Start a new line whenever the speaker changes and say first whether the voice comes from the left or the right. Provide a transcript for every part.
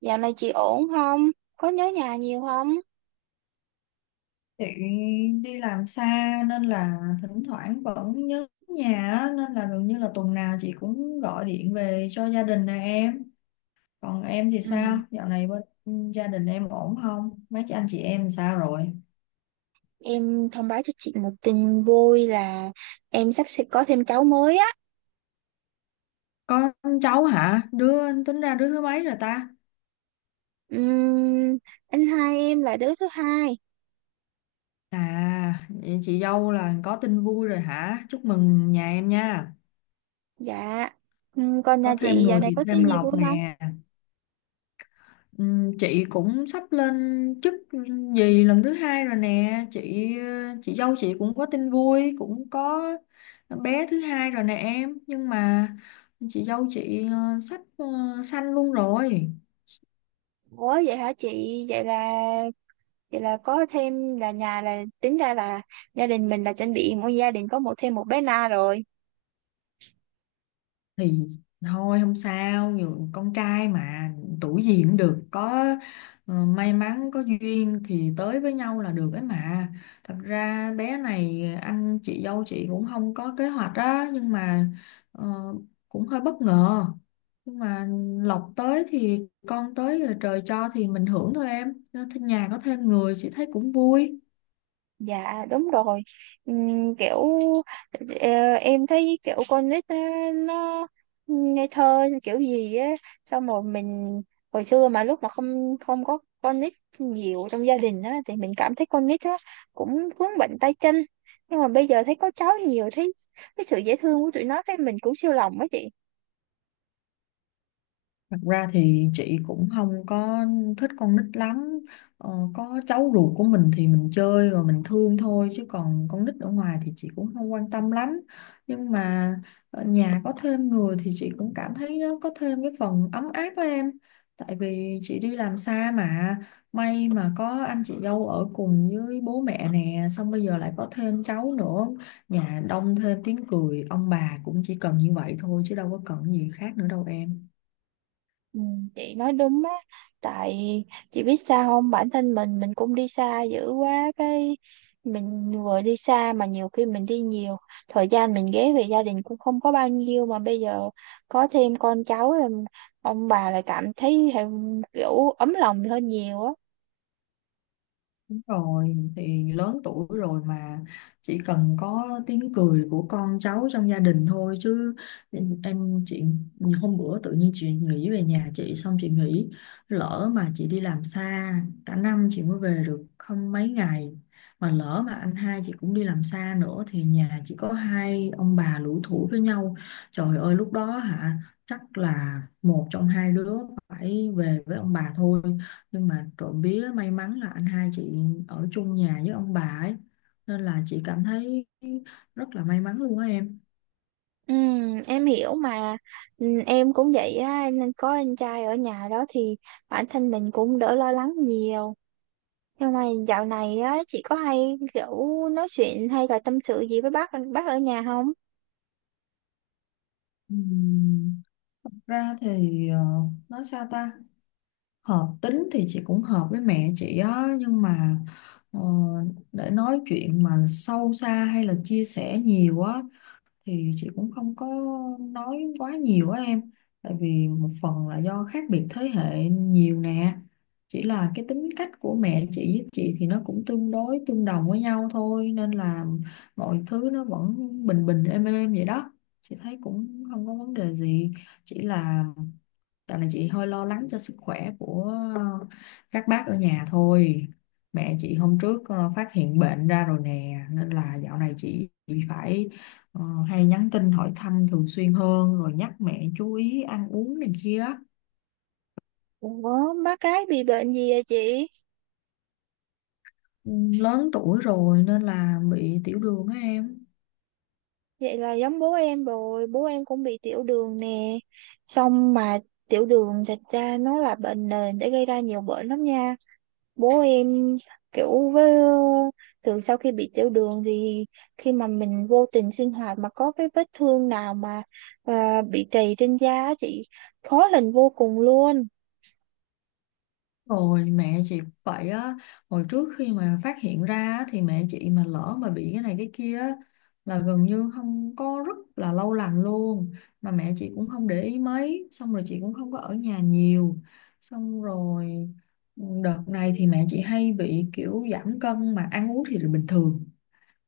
right: Dạo này chị ổn không? Có nhớ nhà nhiều không?
left: Chị đi làm xa nên là thỉnh thoảng vẫn nhớ nhà á, nên là gần như là tuần nào chị cũng gọi điện về cho gia đình nè em. Còn em thì
right: Ừ.
left: sao? Dạo này bên gia đình em ổn không? Mấy chị anh chị em sao rồi?
right: Em thông báo cho chị một tin vui là em sắp sẽ có thêm cháu mới á.
left: Có cháu hả? Đứa tính ra đứa thứ mấy rồi ta?
right: Ừm, anh hai em là đứa thứ hai.
left: À, vậy chị dâu là có tin vui rồi hả? Chúc mừng nhà em nha.
right: Dạ. Còn
left: Có
right: nhà
left: thêm
right: chị dạo
left: người
right: này
left: thì
right: có
left: thêm
right: tin gì vui
left: lộc
right: không?
left: nè. Chị cũng sắp lên chức gì lần thứ hai rồi nè chị dâu chị cũng có tin vui, cũng có bé thứ hai rồi nè em, nhưng mà chị dâu chị sắp sanh luôn rồi,
right: Ủa vậy hả chị? Vậy là vậy là có thêm là nhà là tính ra là gia đình mình là chuẩn bị mỗi gia đình có một thêm một bé Na rồi.
left: thì thôi không sao, dù con trai mà tuổi gì cũng được, có may mắn có duyên thì tới với nhau là được ấy mà. Thật ra bé này anh chị dâu chị cũng không có kế hoạch á, nhưng mà ờ, cũng hơi bất ngờ, nhưng mà lộc tới thì con tới, rồi trời cho thì mình hưởng thôi em. Nên nhà có thêm người chị thấy cũng vui.
right: Dạ đúng rồi. Ừm, kiểu em thấy kiểu con nít á, nó ngây thơ kiểu gì á, xong rồi mình hồi xưa mà lúc mà không không có con nít nhiều trong gia đình á thì mình cảm thấy con nít á cũng vướng bệnh tay chân, nhưng mà bây giờ thấy có cháu nhiều, thấy cái sự dễ thương của tụi nó cái mình cũng siêu lòng á chị.
left: Thật ra thì chị cũng không có thích con nít lắm. Có cháu ruột của mình thì mình chơi rồi mình thương thôi, chứ còn con nít ở ngoài thì chị cũng không quan tâm lắm. Nhưng mà ở nhà có thêm người thì chị cũng cảm thấy nó có thêm cái phần ấm áp với em. Tại vì chị đi làm xa mà, may mà có anh chị dâu ở cùng với bố mẹ nè, xong bây giờ lại có thêm cháu nữa, nhà đông thêm tiếng cười, ông bà cũng chỉ cần như vậy thôi chứ đâu có cần gì khác nữa đâu em.
right: Ừ, chị nói đúng á. Tại chị biết sao không, bản thân mình cũng đi xa dữ quá, cái mình vừa đi xa mà nhiều khi mình đi nhiều, thời gian mình ghé về gia đình cũng không có bao nhiêu, mà bây giờ có thêm con cháu rồi ông bà lại cảm thấy thêm kiểu ấm lòng hơn nhiều á.
left: Đúng rồi, thì lớn tuổi rồi mà chỉ cần có tiếng cười của con cháu trong gia đình thôi chứ em. Chị hôm bữa tự nhiên chị nghĩ về nhà chị, xong chị nghĩ lỡ mà chị đi làm xa cả năm chị mới về được không mấy ngày, mà lỡ mà anh hai chị cũng đi làm xa nữa thì nhà chỉ có hai ông bà lủi thủi với nhau, trời ơi lúc đó hả, chắc là một trong hai đứa phải về với ông bà thôi. Nhưng mà trộm vía may mắn là anh hai chị ở chung nhà với ông bà ấy, nên là chị cảm thấy rất là may mắn luôn á em.
right: Ừ, em hiểu mà. Ừ, em cũng vậy á, nên có anh trai ở nhà đó thì bản thân mình cũng đỡ lo lắng nhiều. Nhưng mà dạo này á, chị có hay kiểu nói chuyện hay là tâm sự gì với bác ở nhà không?
left: Ừm, Thật ra thì, ờ, nói sao ta, hợp tính thì chị cũng hợp với mẹ chị á, nhưng mà ờ, để nói chuyện mà sâu xa hay là chia sẻ nhiều á thì chị cũng không có nói quá nhiều á em. Tại vì một phần là do khác biệt thế hệ nhiều nè, chỉ là cái tính cách của mẹ chị với chị thì nó cũng tương đối tương đồng với nhau thôi, nên là mọi thứ nó vẫn bình bình êm êm vậy đó, chị thấy cũng không có vấn đề gì. Chỉ là dạo này chị hơi lo lắng cho sức khỏe của các bác ở nhà thôi. Mẹ chị hôm trước phát hiện bệnh ra rồi nè, nên là dạo này chị phải ờ, hay nhắn tin hỏi thăm thường xuyên hơn, rồi nhắc mẹ chú ý ăn uống này kia.
right: Ủa, bác cái bị bệnh gì vậy chị?
left: Ừ, lớn tuổi rồi nên là bị tiểu đường á em.
right: Vậy là giống bố em rồi, bố em cũng bị tiểu đường nè. Xong mà tiểu đường thật ra nó là bệnh nền để gây ra nhiều bệnh lắm nha. Bố em kiểu với, từ sau khi bị tiểu đường thì khi mà mình vô tình sinh hoạt mà có cái vết thương nào mà bị trầy trên da á chị, khó lành vô cùng luôn.
left: Rồi mẹ chị cũng vậy á. Hồi trước khi mà phát hiện ra á, thì mẹ chị mà lỡ mà bị cái này cái kia á, là gần như không có, rất là lâu lành luôn. Mà mẹ chị cũng không để ý mấy, xong rồi chị cũng không có ở nhà nhiều. Xong rồi, đợt này thì mẹ chị hay bị kiểu giảm cân, mà ăn uống thì là bình thường,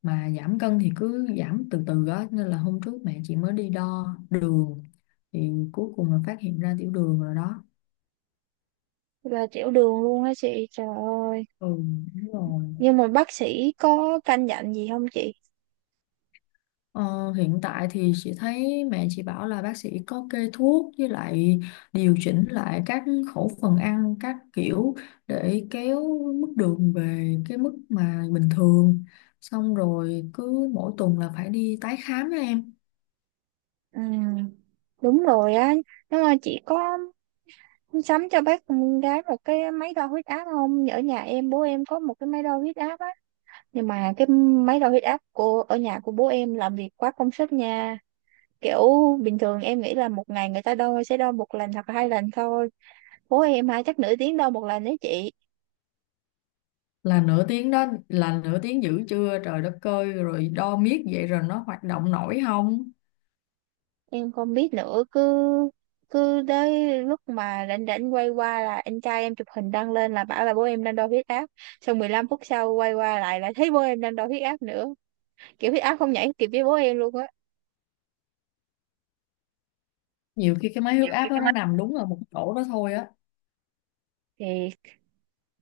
left: mà giảm cân thì cứ giảm từ từ á, nên là hôm trước mẹ chị mới đi đo đường, thì cuối cùng là phát hiện ra tiểu đường rồi đó.
right: Là tiểu đường luôn á chị, trời ơi.
left: Ừ, đúng rồi.
right: Nhưng mà bác sĩ có căn dặn gì không chị?
left: Ờ, hiện tại thì chị thấy mẹ chị bảo là bác sĩ có kê thuốc, với lại điều chỉnh lại các khẩu phần ăn các kiểu để kéo mức đường về cái mức mà bình thường. Xong rồi cứ mỗi tuần là phải đi tái khám á em.
right: Ừ, đúng rồi á. Nhưng mà chị có sắm cho bác con gái một cái máy đo huyết áp không? Ở nhà em, bố em có một cái máy đo huyết áp á, nhưng mà cái máy đo huyết áp của ở nhà của bố em làm việc quá công suất nha. Kiểu bình thường em nghĩ là một ngày người ta đo sẽ đo một lần hoặc là hai lần thôi, bố em hả, chắc nửa tiếng đo một lần đấy chị.
left: Là nửa tiếng đó là nửa tiếng, dữ chưa, trời đất ơi, rồi đo miết vậy rồi nó hoạt động nổi không?
right: Em không biết nữa, cứ cứ tới lúc mà rảnh rảnh quay qua là anh trai em chụp hình đăng lên là bảo là bố em đang đo huyết áp, xong 15 phút sau quay qua lại là thấy bố em đang đo huyết áp nữa. Kiểu huyết áp không nhảy kịp với bố em luôn á.
left: Nhiều khi cái máy huyết
right: Nhiều khi
left: áp đó
right: cái
left: nó
right: mắt
left: nằm đúng ở một chỗ đó thôi á.
right: thì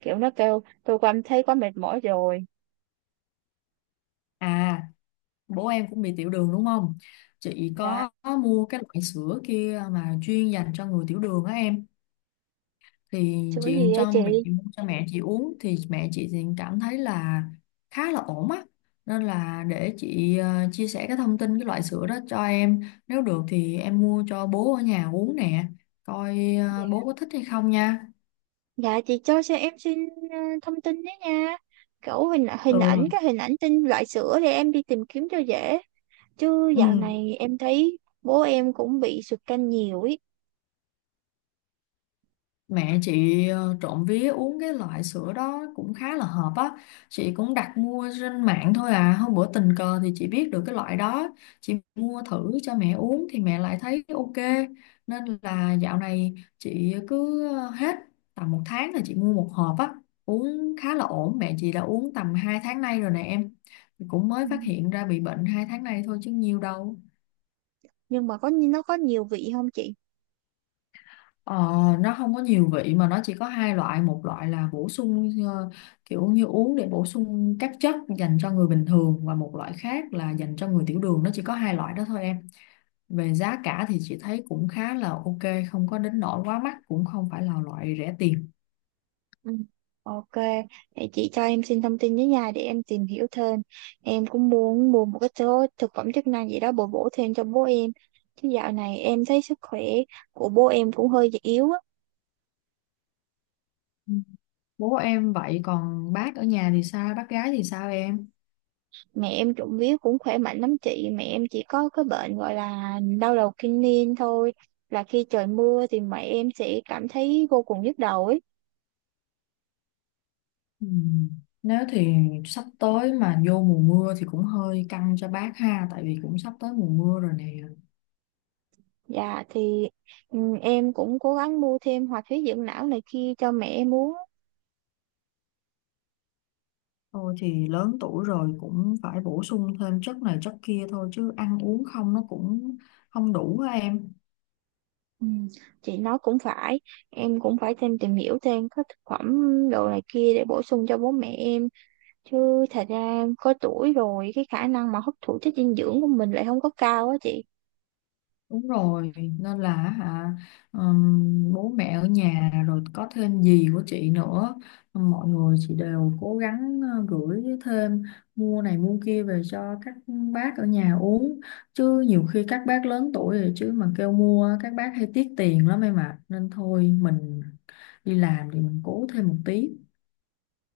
right: kiểu nó kêu tôi cảm thấy quá mệt mỏi rồi.
left: À, bố em cũng bị tiểu đường đúng không? Chị
right: Dạ.
left: có mua cái loại sữa kia mà chuyên dành cho người tiểu đường á em, thì
right: Sữa
left: chị
right: gì vậy
left: cho
right: chị?
left: mẹ chị mua, cho mẹ chị uống, thì mẹ chị thì cảm thấy là khá là ổn á. Nên là để chị chia sẻ cái thông tin cái loại sữa đó cho em, nếu được thì em mua cho bố ở nhà uống nè, coi
right: Dạ.
left: bố có thích hay không nha.
right: Dạ chị cho em xin thông tin đấy nha, kiểu hình hình ảnh,
left: Ừ,
right: cái hình ảnh tin loại sữa để em đi tìm kiếm cho dễ. Chứ
left: ừ.
right: dạo này em thấy bố em cũng bị sụt cân nhiều ý.
left: Mẹ chị trộm vía uống cái loại sữa đó cũng khá là hợp á. Chị cũng đặt mua trên mạng thôi à. Hôm bữa tình cờ thì chị biết được cái loại đó. Chị mua thử cho mẹ uống thì mẹ lại thấy ok. Nên là dạo này chị cứ hết tầm một tháng là chị mua một hộp á. Uống khá là ổn. Mẹ chị đã uống tầm 2 tháng nay rồi nè em. Cũng mới
right: Ừ.
left: phát hiện ra bị bệnh 2 tháng nay thôi chứ nhiều đâu.
right: Nhưng mà có, nó có nhiều vị không chị?
left: Ờ, nó không có nhiều vị, mà nó chỉ có hai loại, một loại là bổ sung kiểu như uống để bổ sung các chất dành cho người bình thường, và một loại khác là dành cho người tiểu đường, nó chỉ có hai loại đó thôi em. Về giá cả thì chị thấy cũng khá là ok, không có đến nỗi quá mắc, cũng không phải là loại rẻ tiền.
right: Ừ. Ok, để chị cho em xin thông tin với nhà để em tìm hiểu thêm. Em cũng muốn mua một cái số thực phẩm chức năng gì đó bổ bổ thêm cho bố em, chứ dạo này em thấy sức khỏe của bố em cũng hơi yếu á.
left: Ừ. Bố em vậy còn bác ở nhà thì sao, bác gái thì sao em?
right: Mẹ em trộm vía cũng khỏe mạnh lắm chị. Mẹ em chỉ có cái bệnh gọi là đau đầu kinh niên thôi, là khi trời mưa thì mẹ em sẽ cảm thấy vô cùng nhức đầu ấy.
left: Ừ. Nếu thì sắp tới mà vô mùa mưa thì cũng hơi căng cho bác ha, tại vì cũng sắp tới mùa mưa rồi nè.
right: Dạ thì em cũng cố gắng mua thêm hoạt huyết dưỡng não này kia cho mẹ em uống.
left: Thôi thì lớn tuổi rồi cũng phải bổ sung thêm chất này chất kia thôi, chứ ăn uống không nó cũng không đủ á em.
right: Ừ, chị nói cũng phải, em cũng phải thêm tìm hiểu thêm các thực phẩm đồ này kia để bổ sung cho bố mẹ em. Chứ thật ra có tuổi rồi, cái khả năng mà hấp thụ chất dinh dưỡng của mình lại không có cao á chị.
left: Đúng rồi, nên là hả, bố mẹ ở nhà rồi có thêm dì của chị nữa, mọi người chị đều cố gắng gửi thêm, mua này mua kia về cho các bác ở nhà uống. Chứ nhiều khi các bác lớn tuổi rồi, chứ mà kêu mua các bác hay tiếc tiền lắm em ạ. Nên thôi mình đi làm thì mình cố thêm một tí.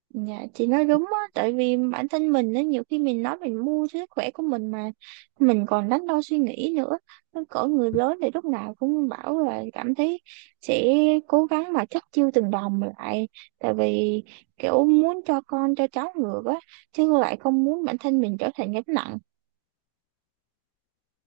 right: Dạ chị nói đúng á. Tại vì bản thân mình á, nhiều khi mình nói mình mua cho sức khỏe của mình mà mình còn đắn đo suy nghĩ nữa. Nó cỡ người lớn thì lúc nào cũng bảo là cảm thấy sẽ cố gắng mà chất chiêu từng đồng lại, tại vì kiểu muốn cho con cho cháu ngược á, chứ lại không muốn bản thân mình trở thành gánh nặng.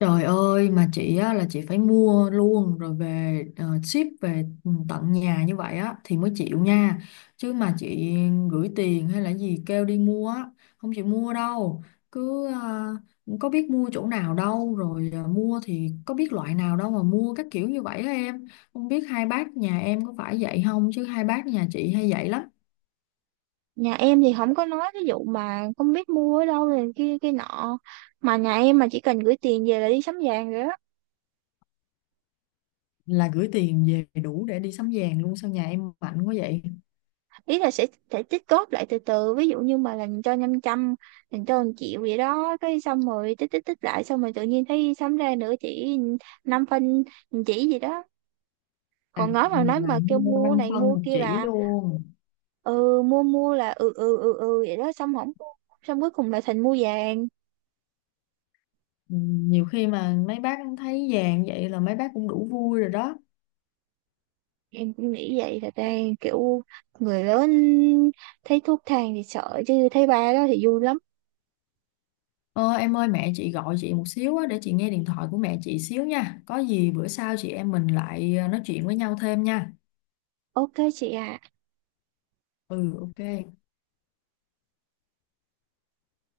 left: Trời ơi mà chị á, là chị phải mua luôn rồi về ship về tận nhà như vậy á thì mới chịu nha. Chứ mà chị gửi tiền hay là gì kêu đi mua á, không chịu mua đâu. Cứ có biết mua chỗ nào đâu, rồi mua thì có biết loại nào đâu mà mua các kiểu như vậy á em. Không biết hai bác nhà em có phải vậy không, chứ hai bác nhà chị hay vậy lắm.
right: Nhà em thì không có nói ví dụ mà không biết mua ở đâu này kia kia nọ, mà nhà em mà chỉ cần gửi tiền về là đi sắm vàng rồi đó.
left: Là gửi tiền về đủ để đi sắm vàng luôn sao, nhà em mạnh quá vậy?
right: Ý là sẽ tích góp lại từ từ, ví dụ như mà làm cho 500, làm cho 1 triệu vậy đó, cái xong rồi tích tích tích lại, xong rồi tự nhiên thấy sắm ra nữa chỉ, 5 phân, một chỉ gì đó.
left: À,
right: Còn nói mà nói
left: là
right: mà kêu
left: mua
right: mua
left: 5
right: này
left: phân
right: mua
left: một
right: kia
left: chỉ
right: là
left: luôn.
right: ừ, mua mua là ừ ừ ừ ừ vậy đó, xong không mua. Xong cuối cùng là thành mua vàng.
left: Ừ, nhiều khi mà mấy bác thấy vàng vậy là mấy bác cũng đủ vui rồi đó.
right: Em cũng nghĩ vậy thật ra, kiểu người lớn thấy thuốc thang thì sợ, chứ thấy ba đó thì vui lắm.
left: Ờ, em ơi, mẹ chị gọi chị một xíu á, để chị nghe điện thoại của mẹ chị xíu nha, có gì bữa sau chị em mình lại nói chuyện với nhau thêm nha.
right: Ok chị à.
left: Ừ, ok.